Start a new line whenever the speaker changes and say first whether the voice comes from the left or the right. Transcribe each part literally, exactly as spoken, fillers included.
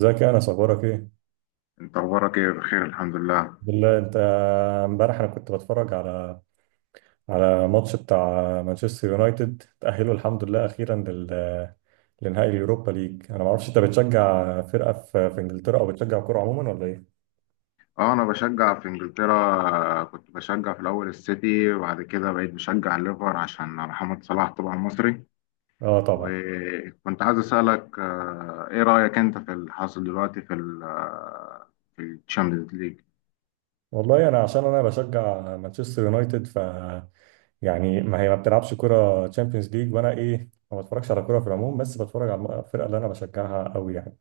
right: ازيك يا انس، اخبارك ايه؟
left: انت اخبارك ايه؟ بخير، الحمد لله.
right: بالله انت. امبارح انا كنت بتفرج على على ماتش بتاع مانشستر يونايتد. تأهلوا الحمد لله اخيرا لل لنهائي اليوروبا ليج. انا ما اعرفش انت بتشجع فرقة في في انجلترا او بتشجع كورة عموما ولا ايه؟
left: اه، انا بشجع في انجلترا. كنت بشجع في الاول السيتي، وبعد كده بقيت بشجع الليفر عشان محمد صلاح طبعا مصري.
right: اه طبعا.
left: وكنت عايز اسالك، آه، ايه رايك انت في اللي حاصل دلوقتي في ال آه، في الشامبيونز ليج؟
right: والله انا عشان انا بشجع مانشستر يونايتد ف يعني ما هي ما بتلعبش كرة تشامبيونز ليج، وانا ايه ما بتفرجش على كرة في العموم، بس بتفرج على الفرقة اللي انا بشجعها قوي يعني.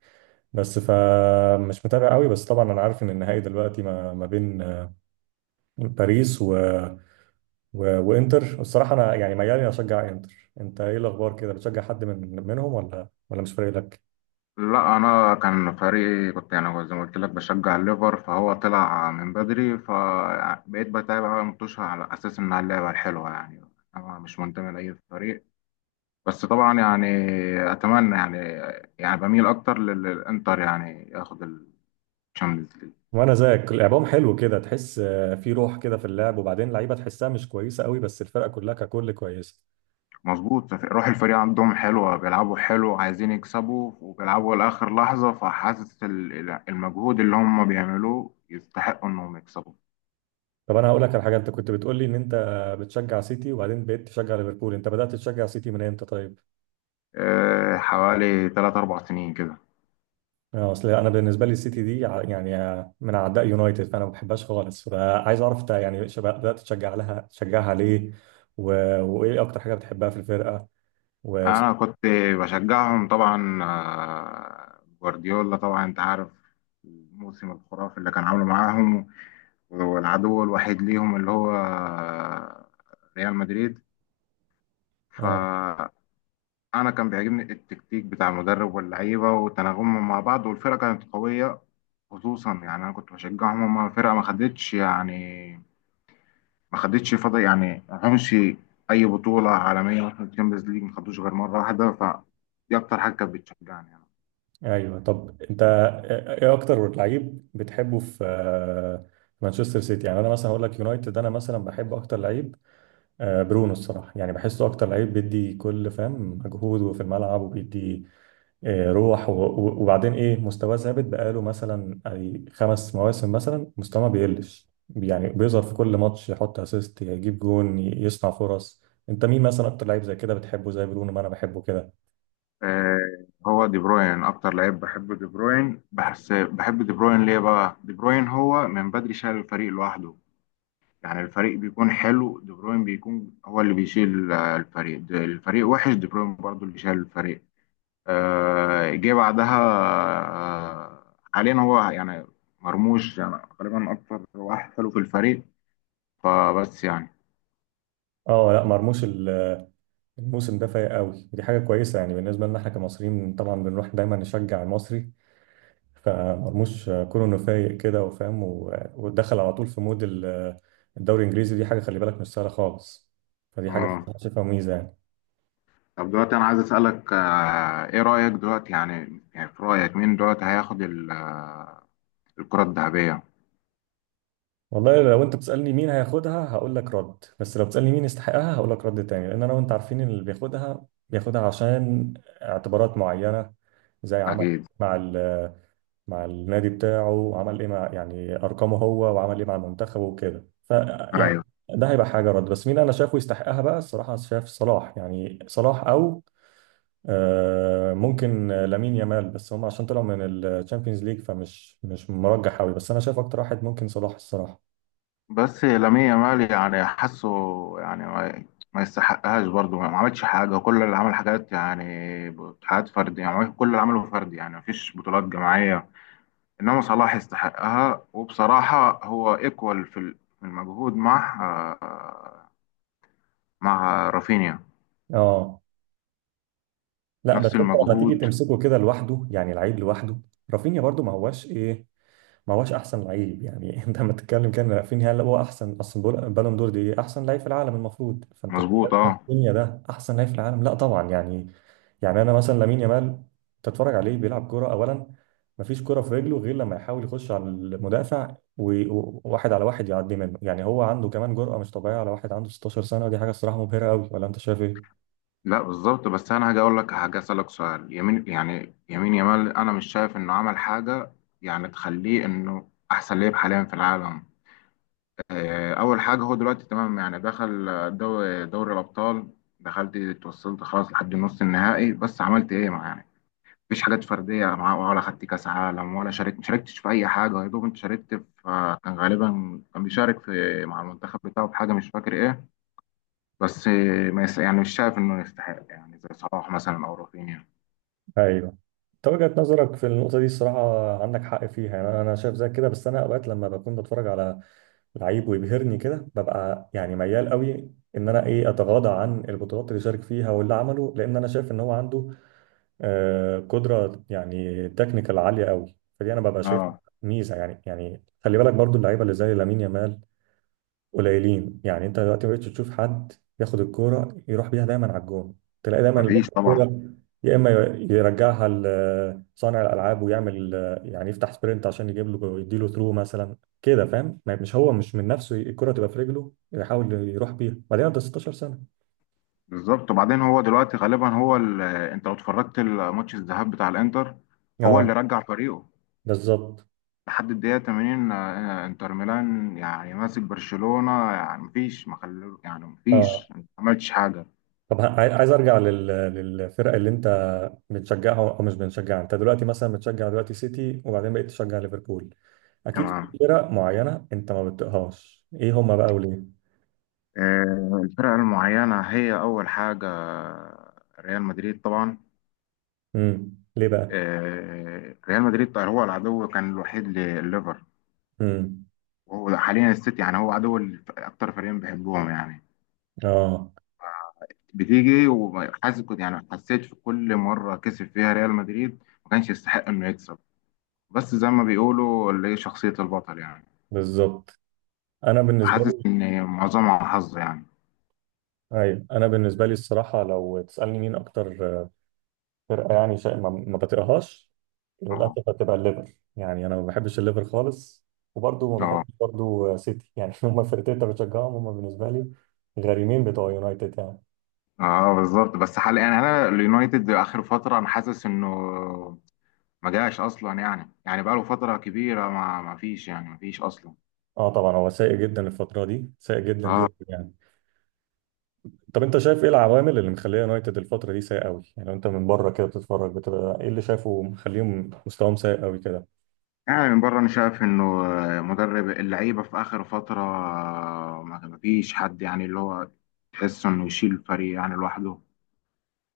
right: بس فمش متابع قوي، بس طبعا انا عارف ان النهائي دلوقتي ما ما بين باريس و... و... وانتر. الصراحه انا يعني ميال إني اشجع انتر. انت ايه الاخبار كده، بتشجع حد من منهم ولا ولا مش فارق لك؟
left: لا، انا كان فريقي، كنت يعني زي ما قلت لك بشجع الليفر، فهو طلع من بدري، فبقيت بتابع بقى المطوشه على اساس انها اللعبه الحلوه يعني. انا مش منتمي لاي فريق، بس طبعا يعني اتمنى، يعني يعني بميل اكتر لل- للانتر يعني ياخد الشامبيونز ليج.
right: وانا زيك، لعبهم حلو كده، تحس آه، في روح كده في اللعب، وبعدين لعيبه تحسها مش كويسه قوي، بس الفرقه كلها ككل كويسه.
left: مظبوط، روح الفريق عندهم حلوه، بيلعبوا حلو، عايزين يكسبوا وبيلعبوا لاخر لحظه، فحاسس ال- المجهود اللي هم بيعملوه يستحقوا انهم يكسبوا.
right: طب انا هقول لك على حاجه، انت كنت بتقول لي ان انت بتشجع سيتي وبعدين بقيت تشجع ليفربول. انت بدات تشجع سيتي من امتى طيب؟
left: آه، حوالي ثلاثة أربعة سنين كده.
right: آه، اصل انا بالنسبه لي السيتي دي ع- يعني آه، من اعداء يونايتد، فانا ما بحبهاش خالص. فعايز اعرف انت يعني شب- بدات تشجع لها تشجعها ليه؟ و... وايه اكتر حاجه بتحبها في الفرقه؟ و...
left: انا كنت بشجعهم طبعا. آه، جوارديولا طبعا انت عارف الموسم الخرافي اللي كان عامله معاهم، والعدو الوحيد ليهم اللي هو ريال مدريد.
right: اه،
left: فأنا كان بيعجبني التكتيك بتاع المدرب واللعيبة وتناغمهم مع بعض، والفرقة كانت قوية. خصوصا يعني أنا كنت بشجعهم، هما فرقة ما خدتش يعني ما خدتش فضل يعني ما خدتش أي بطولة عالمية. مثلا الشامبيونز ليج ما خدوش غير مرة واحدة، فدي أكتر حاجة كانت بتشجعني يعني.
right: ايوه. طب انت، آه، ايه اكتر لعيب بتحبه في آه، مانشستر سيتي؟ يعني انا مثلا هقول لك يونايتد، انا مثلا بحب اكتر لعيب آه، برونو الصراحه. يعني بحسه اكتر لعيب بيدي كل فهم مجهوده في الملعب، وبيدي إيه، روح، و- و- وبعدين ايه مستواه ثابت. بقاله مثلا اي خمس مواسم مثلا مستواه ما بيقلش يعني، بيظهر في كل ماتش، يحط اسيست، يجيب جون، ي- يصنع فرص. انت مين مثلا اكتر لعيب زي كده بتحبه زي برونو ما انا بحبه كده؟
left: آه، هو دي بروين اكتر لعيب بحبه. دي بروين، بحس بحب دي بروين. ليه بقى؟ دي بروين هو من بدري شايل الفريق لوحده. يعني الفريق بيكون حلو، دي بروين بيكون هو اللي بيشيل آه، الفريق. د- الفريق وحش، دي بروين برضو اللي شايل الفريق. آه، جه بعدها. آه، حاليا هو يعني مرموش يعني غالبا اكتر واحد حلو في الفريق، فبس يعني.
right: اه لا، مرموش ال- الموسم ده فايق قوي، دي حاجه كويسه يعني. بالنسبه لنا احنا كمصريين طبعا بنروح دايما نشجع المصري. فمرموش آه، كونه انه فايق كده وفاهم و- ودخل على طول في مود ال- الدوري الانجليزي، دي حاجه خلي بالك مش سهله خالص. فدي حاجه
left: اه،
right: شايفها ميزه يعني.
left: طب دلوقتي انا عايز اسالك، آه، ايه رايك دلوقتي؟ يعني يعني في رايك مين دلوقتي هياخد ال- آه، الكره الذهبيه؟
right: والله لو انت بتسألني مين هياخدها هقول لك رد، بس لو بتسألني مين يستحقها هقول لك رد تاني. لان انا وانت عارفين اللي بياخدها بياخدها عشان اعتبارات معينة. زي عمل
left: اكيد.
right: مع ال مع النادي بتاعه، وعمل ايه مع يعني ارقامه هو، وعمل ايه مع المنتخب وكده. ف يعني
left: ايوه.
right: ده هيبقى حاجة رد. بس مين انا شايفه يستحقها بقى الصراحة؟ شايف صلاح، يعني صلاح او آه، ممكن لامين يامال، بس هم عشان طلعوا من الشامبيونز ليج فمش مش مرجح قوي، بس انا شايف اكتر واحد ممكن صلاح الصراحة.
left: بس لامين يامال، يعني حاسه يعني ما, ما يستحقهاش برضه. ما عملش حاجة، كل اللي عمل حاجات يعني حاجات فردية. يعني عمل- كل اللي عمله فردي، يعني مفيش بطولات جماعية. إنما صلاح يستحقها، وبصراحة هو إيكوال في ال- في المجهود مع آه، مع رافينيا.
right: اه لا، بس
left: نفس
right: انت لما تيجي
left: المجهود.
right: تمسكه كده لوحده، يعني العيب لوحده. رافينيا برضو ما هواش ايه، ما هواش احسن لعيب يعني. انت لما تتكلم كان رافينيا هل هو احسن؟ اصل بول- بالون دور دي احسن لعيب في العالم المفروض، فانت بتتكلم
left: مظبوط. اه.
right: رافينيا ده احسن لعيب في العالم؟ لا طبعا يعني. يعني انا مثلا لامين يامال تتفرج عليه بيلعب كوره اولا، مفيش كوره في رجله غير لما يحاول يخش على المدافع، وواحد على واحد يعدي منه يعني. هو عنده كمان جرأة مش طبيعية، على واحد عنده 16 سنة، ودي حاجة الصراحة مبهرة قوي. ولا انت شايف ايه؟
left: لا. بالظبط. بس أنا هاجي أقول لك حاجة، أسألك سؤال. يمين، يعني يمين يامال، أنا مش شايف إنه عمل حاجة، يعني تخليه إنه أحسن لعيب حاليا في العالم. آه، اول حاجه، هو دلوقتي تمام يعني دخل دوري دوري الابطال. دخلت اتوصلت خلاص لحد نص النهائي، بس عملت ايه مع؟ يعني مفيش حاجات فرديه معاه، ولا خدت كاس عالم، ولا شاركت ما شاركتش في اي حاجه. يا دوب انت شاركت في، آه، كان غالبا كان بيشارك في مع المنتخب بتاعه في حاجه، مش فاكر ايه. بس آه، ما يس... يعني مش شايف انه يستحق، يعني زي صلاح مثلا او رافينيا.
right: ايوه. انت وجهة نظرك في النقطة دي الصراحة عندك حق فيها يعني، انا أنا شايف زي كده. بس انا اوقات لما بكون بتفرج على لعيب ويبهرني كده ببقى يعني ميال قوي ان انا ايه اتغاضى عن البطولات اللي شارك فيها واللي عمله، لان انا شايف ان هو عنده آه قدرة يعني تكنيكال عالية قوي. فدي انا ببقى شايف
left: اه.
right: ميزة يعني. يعني خلي بالك برضو اللعيبة اللي زي لامين يامال قليلين يعني. انت دلوقتي ما بقتش تشوف حد ياخد الكوره يروح بيها دايما على الجون. تلاقي دايما اللي بياخد
left: مفيش طبعا.
right: الكوره يا اما يرجعها لصانع الالعاب، ويعمل يعني يفتح سبرنت عشان يجيب له يديله ثرو مثلا كده، فاهم؟ ما- مش هو، مش من نفسه الكوره تبقى في رجله يحاول يروح بيها. بعدين انت 16 سنه.
left: بالظبط. وبعدين هو دلوقتي غالبا هو ال... انت لو اتفرجت الماتش الذهاب بتاع الانتر، هو
right: اه
left: اللي رجع فريقه
right: بالظبط
left: لحد الدقيقة تمانين. آه، آه، انتر ميلان يعني ماسك برشلونة، يعني مفيش ما خلو يعني مفيش
right: اه.
left: ما عملتش حاجة.
right: طب ه- عاي- عايز ارجع لل... للفرق اللي انت بتشجعها او مش بتشجعها. انت دلوقتي مثلا بتشجع دلوقتي سيتي وبعدين بقيت تشجع ليفربول، اكيد في
left: تمام.
right: فرق معينه انت ما بتطيقهاش، ايه هما بقى وليه؟
left: آه، الفرق المعينة، هي أول حاجة ريال مدريد طبعا.
right: امم ليه بقى؟
left: آه، ريال مدريد هو العدو كان الوحيد لليفر.
right: امم.
left: وهو حاليا السيتي. يعني هو عدو الف- أكتر فريقين بيحبوهم يعني.
right: اه
left: بتيجي وحاسس، كنت يعني حسيت في كل مرة كسب فيها ريال مدريد ما كانش يستحق إنه يكسب. بس زي ما بيقولوا اللي هي شخصية البطل يعني.
right: بالظبط. انا بالنسبه
left: حاسس
right: لي،
left: ان معظمها حظ يعني.
right: ايوه، انا بالنسبه لي الصراحه لو تسالني مين اكتر فرقه يعني شيء ما ما بطيقهاش،
left: اه،
right: للأسف هتبقى الليفر. يعني أنا ما بحبش الليفر خالص، وبرضه ما
left: اه،
right: بحبش برضه سيتي يعني. هما الفرقتين اللي بشجعهم هما بالنسبة لي غريمين بتوع يونايتد يعني.
left: اه. بالظبط. بس حال يعني انا اليونايتد اخر فتره انا حاسس انه ما جاش اصلا، يعني يعني بقاله فتره كبيره ما ما فيش يعني ما فيش اصلا.
right: اه طبعا، هو سيء جدا الفترة دي، سيء جدا
left: اه،
right: جدا يعني. طب انت شايف ايه العوامل اللي مخليه يونايتد الفترة دي سيء قوي يعني؟ لو انت من بره كده بتتفرج بتبقى ايه اللي شايفه مخليهم مستواهم سيء قوي كده؟
left: يعني من بره انا شايف انه مدرب اللعيبه في اخر فتره ما ما فيش حد، يعني اللي هو تحس انه يشيل الفريق يعني لوحده.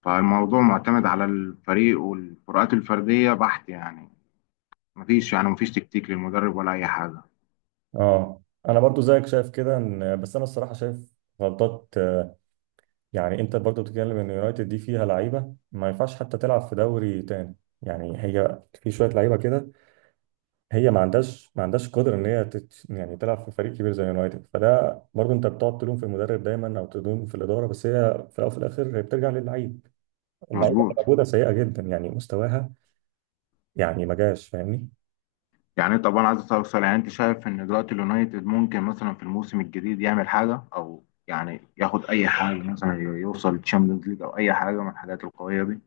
left: فالموضوع معتمد على الفريق والفروقات الفرديه بحت، يعني ما فيش يعني ما فيش تكتيك للمدرب ولا اي حاجه.
right: اه، انا برضو زيك شايف كده، ان بس انا الصراحة شايف غلطات آه، يعني. انت برضو بتتكلم ان يونايتد دي فيها لعيبه ما ينفعش حتى تلعب في دوري تاني. يعني هي في شويه لعيبه كده، هي ما عندهاش ما عندهاش قدره ان هي تت يعني تلعب في فريق كبير زي يونايتد. فده برضو انت بتقعد تلوم في المدرب دايما او تلوم في الاداره، بس هي في الاول وفي الاخر هي بترجع للعيب. اللعيبه اللي
left: مظبوط.
right: موجوده سيئه جدا يعني مستواها. يعني ما جاش، فاهمني؟
left: يعني طبعا عايز استفسر، يعني انت شايف ان دلوقتي اليونايتد ممكن مثلا في الموسم الجديد يعمل حاجه، او يعني ياخد اي حاجه مثلا يوصل تشامبيونز ليج او اي حاجه من الحاجات القويه دي؟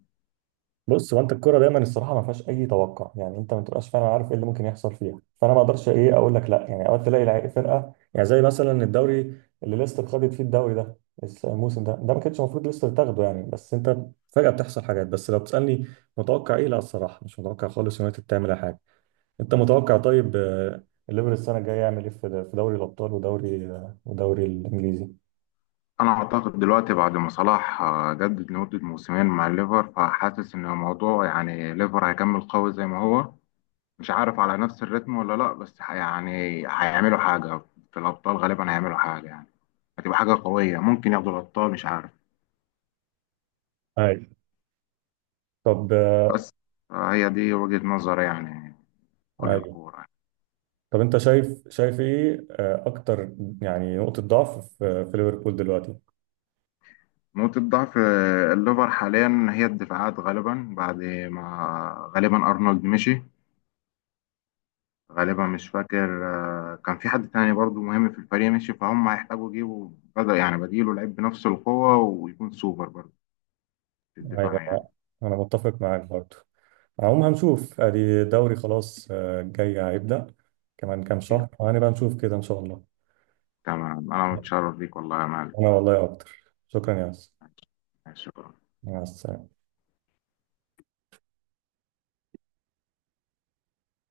right: بص، هو انت الكوره دايما الصراحه ما فيهاش اي توقع يعني، انت ما تبقاش فعلا عارف ايه اللي ممكن يحصل فيها. فانا ما اقدرش ايه اقول لك لا. يعني اوقات تلاقي لعيب- فرقه يعني زي مثلا الدوري اللي ليستر خدت فيه الدوري ده، الس- الموسم ده ده ما كانش المفروض ليستر تاخده يعني، بس انت فجاه بتحصل حاجات. بس لو بتسالني متوقع ايه، لا الصراحه مش متوقع خالص يونايتد تعمل اي حاجه. انت متوقع طيب آه، الليفر السنه الجايه يعمل ايه في في دوري الابطال ودوري آه، ودوري الانجليزي؟
left: انا اعتقد دلوقتي بعد ما صلاح آه، جدد لمده موسمين مع الليفر، فحاسس ان الموضوع يعني ليفر هيكمل قوي زي ما هو. مش عارف على نفس الريتم ولا لا، بس ح- يعني هيعملوا حاجه في الابطال. غالبا هيعملوا حاجه يعني، هتبقى حاجه قويه، ممكن ياخدوا الابطال مش عارف.
right: ايوه طب آه،
left: بس آه، هي دي وجهه نظري يعني، كل
right: ايوه
left: الكوره.
right: طب انت شايف شايف ايه آه، اكتر يعني نقطة ضعف في في ليفربول دلوقتي؟
left: نقطة ضعف آه، الليفر حاليا هي الدفاعات، غالبا بعد ما غالبا أرنولد مشي. غالبا مش فاكر، آه، كان في حد تاني برضو مهم في الفريق مشي، فهم هيحتاجوا يجيبوا بدأ يعني بديله لعيب بنفس القوة ويكون سوبر برضو في الدفاع يعني.
right: ايوه انا متفق معاك برضو. عموما هنشوف، ادي دوري خلاص آه، جاي هيبدأ كمان كام شهر وهنبقى نشوف كده ان شاء الله.
left: تمام. أنا متشرف بيك والله يا مالك.
right: انا والله اكتر، شكرا يا ياسر.
left: ماشي. شكرا.
right: مع السلامة.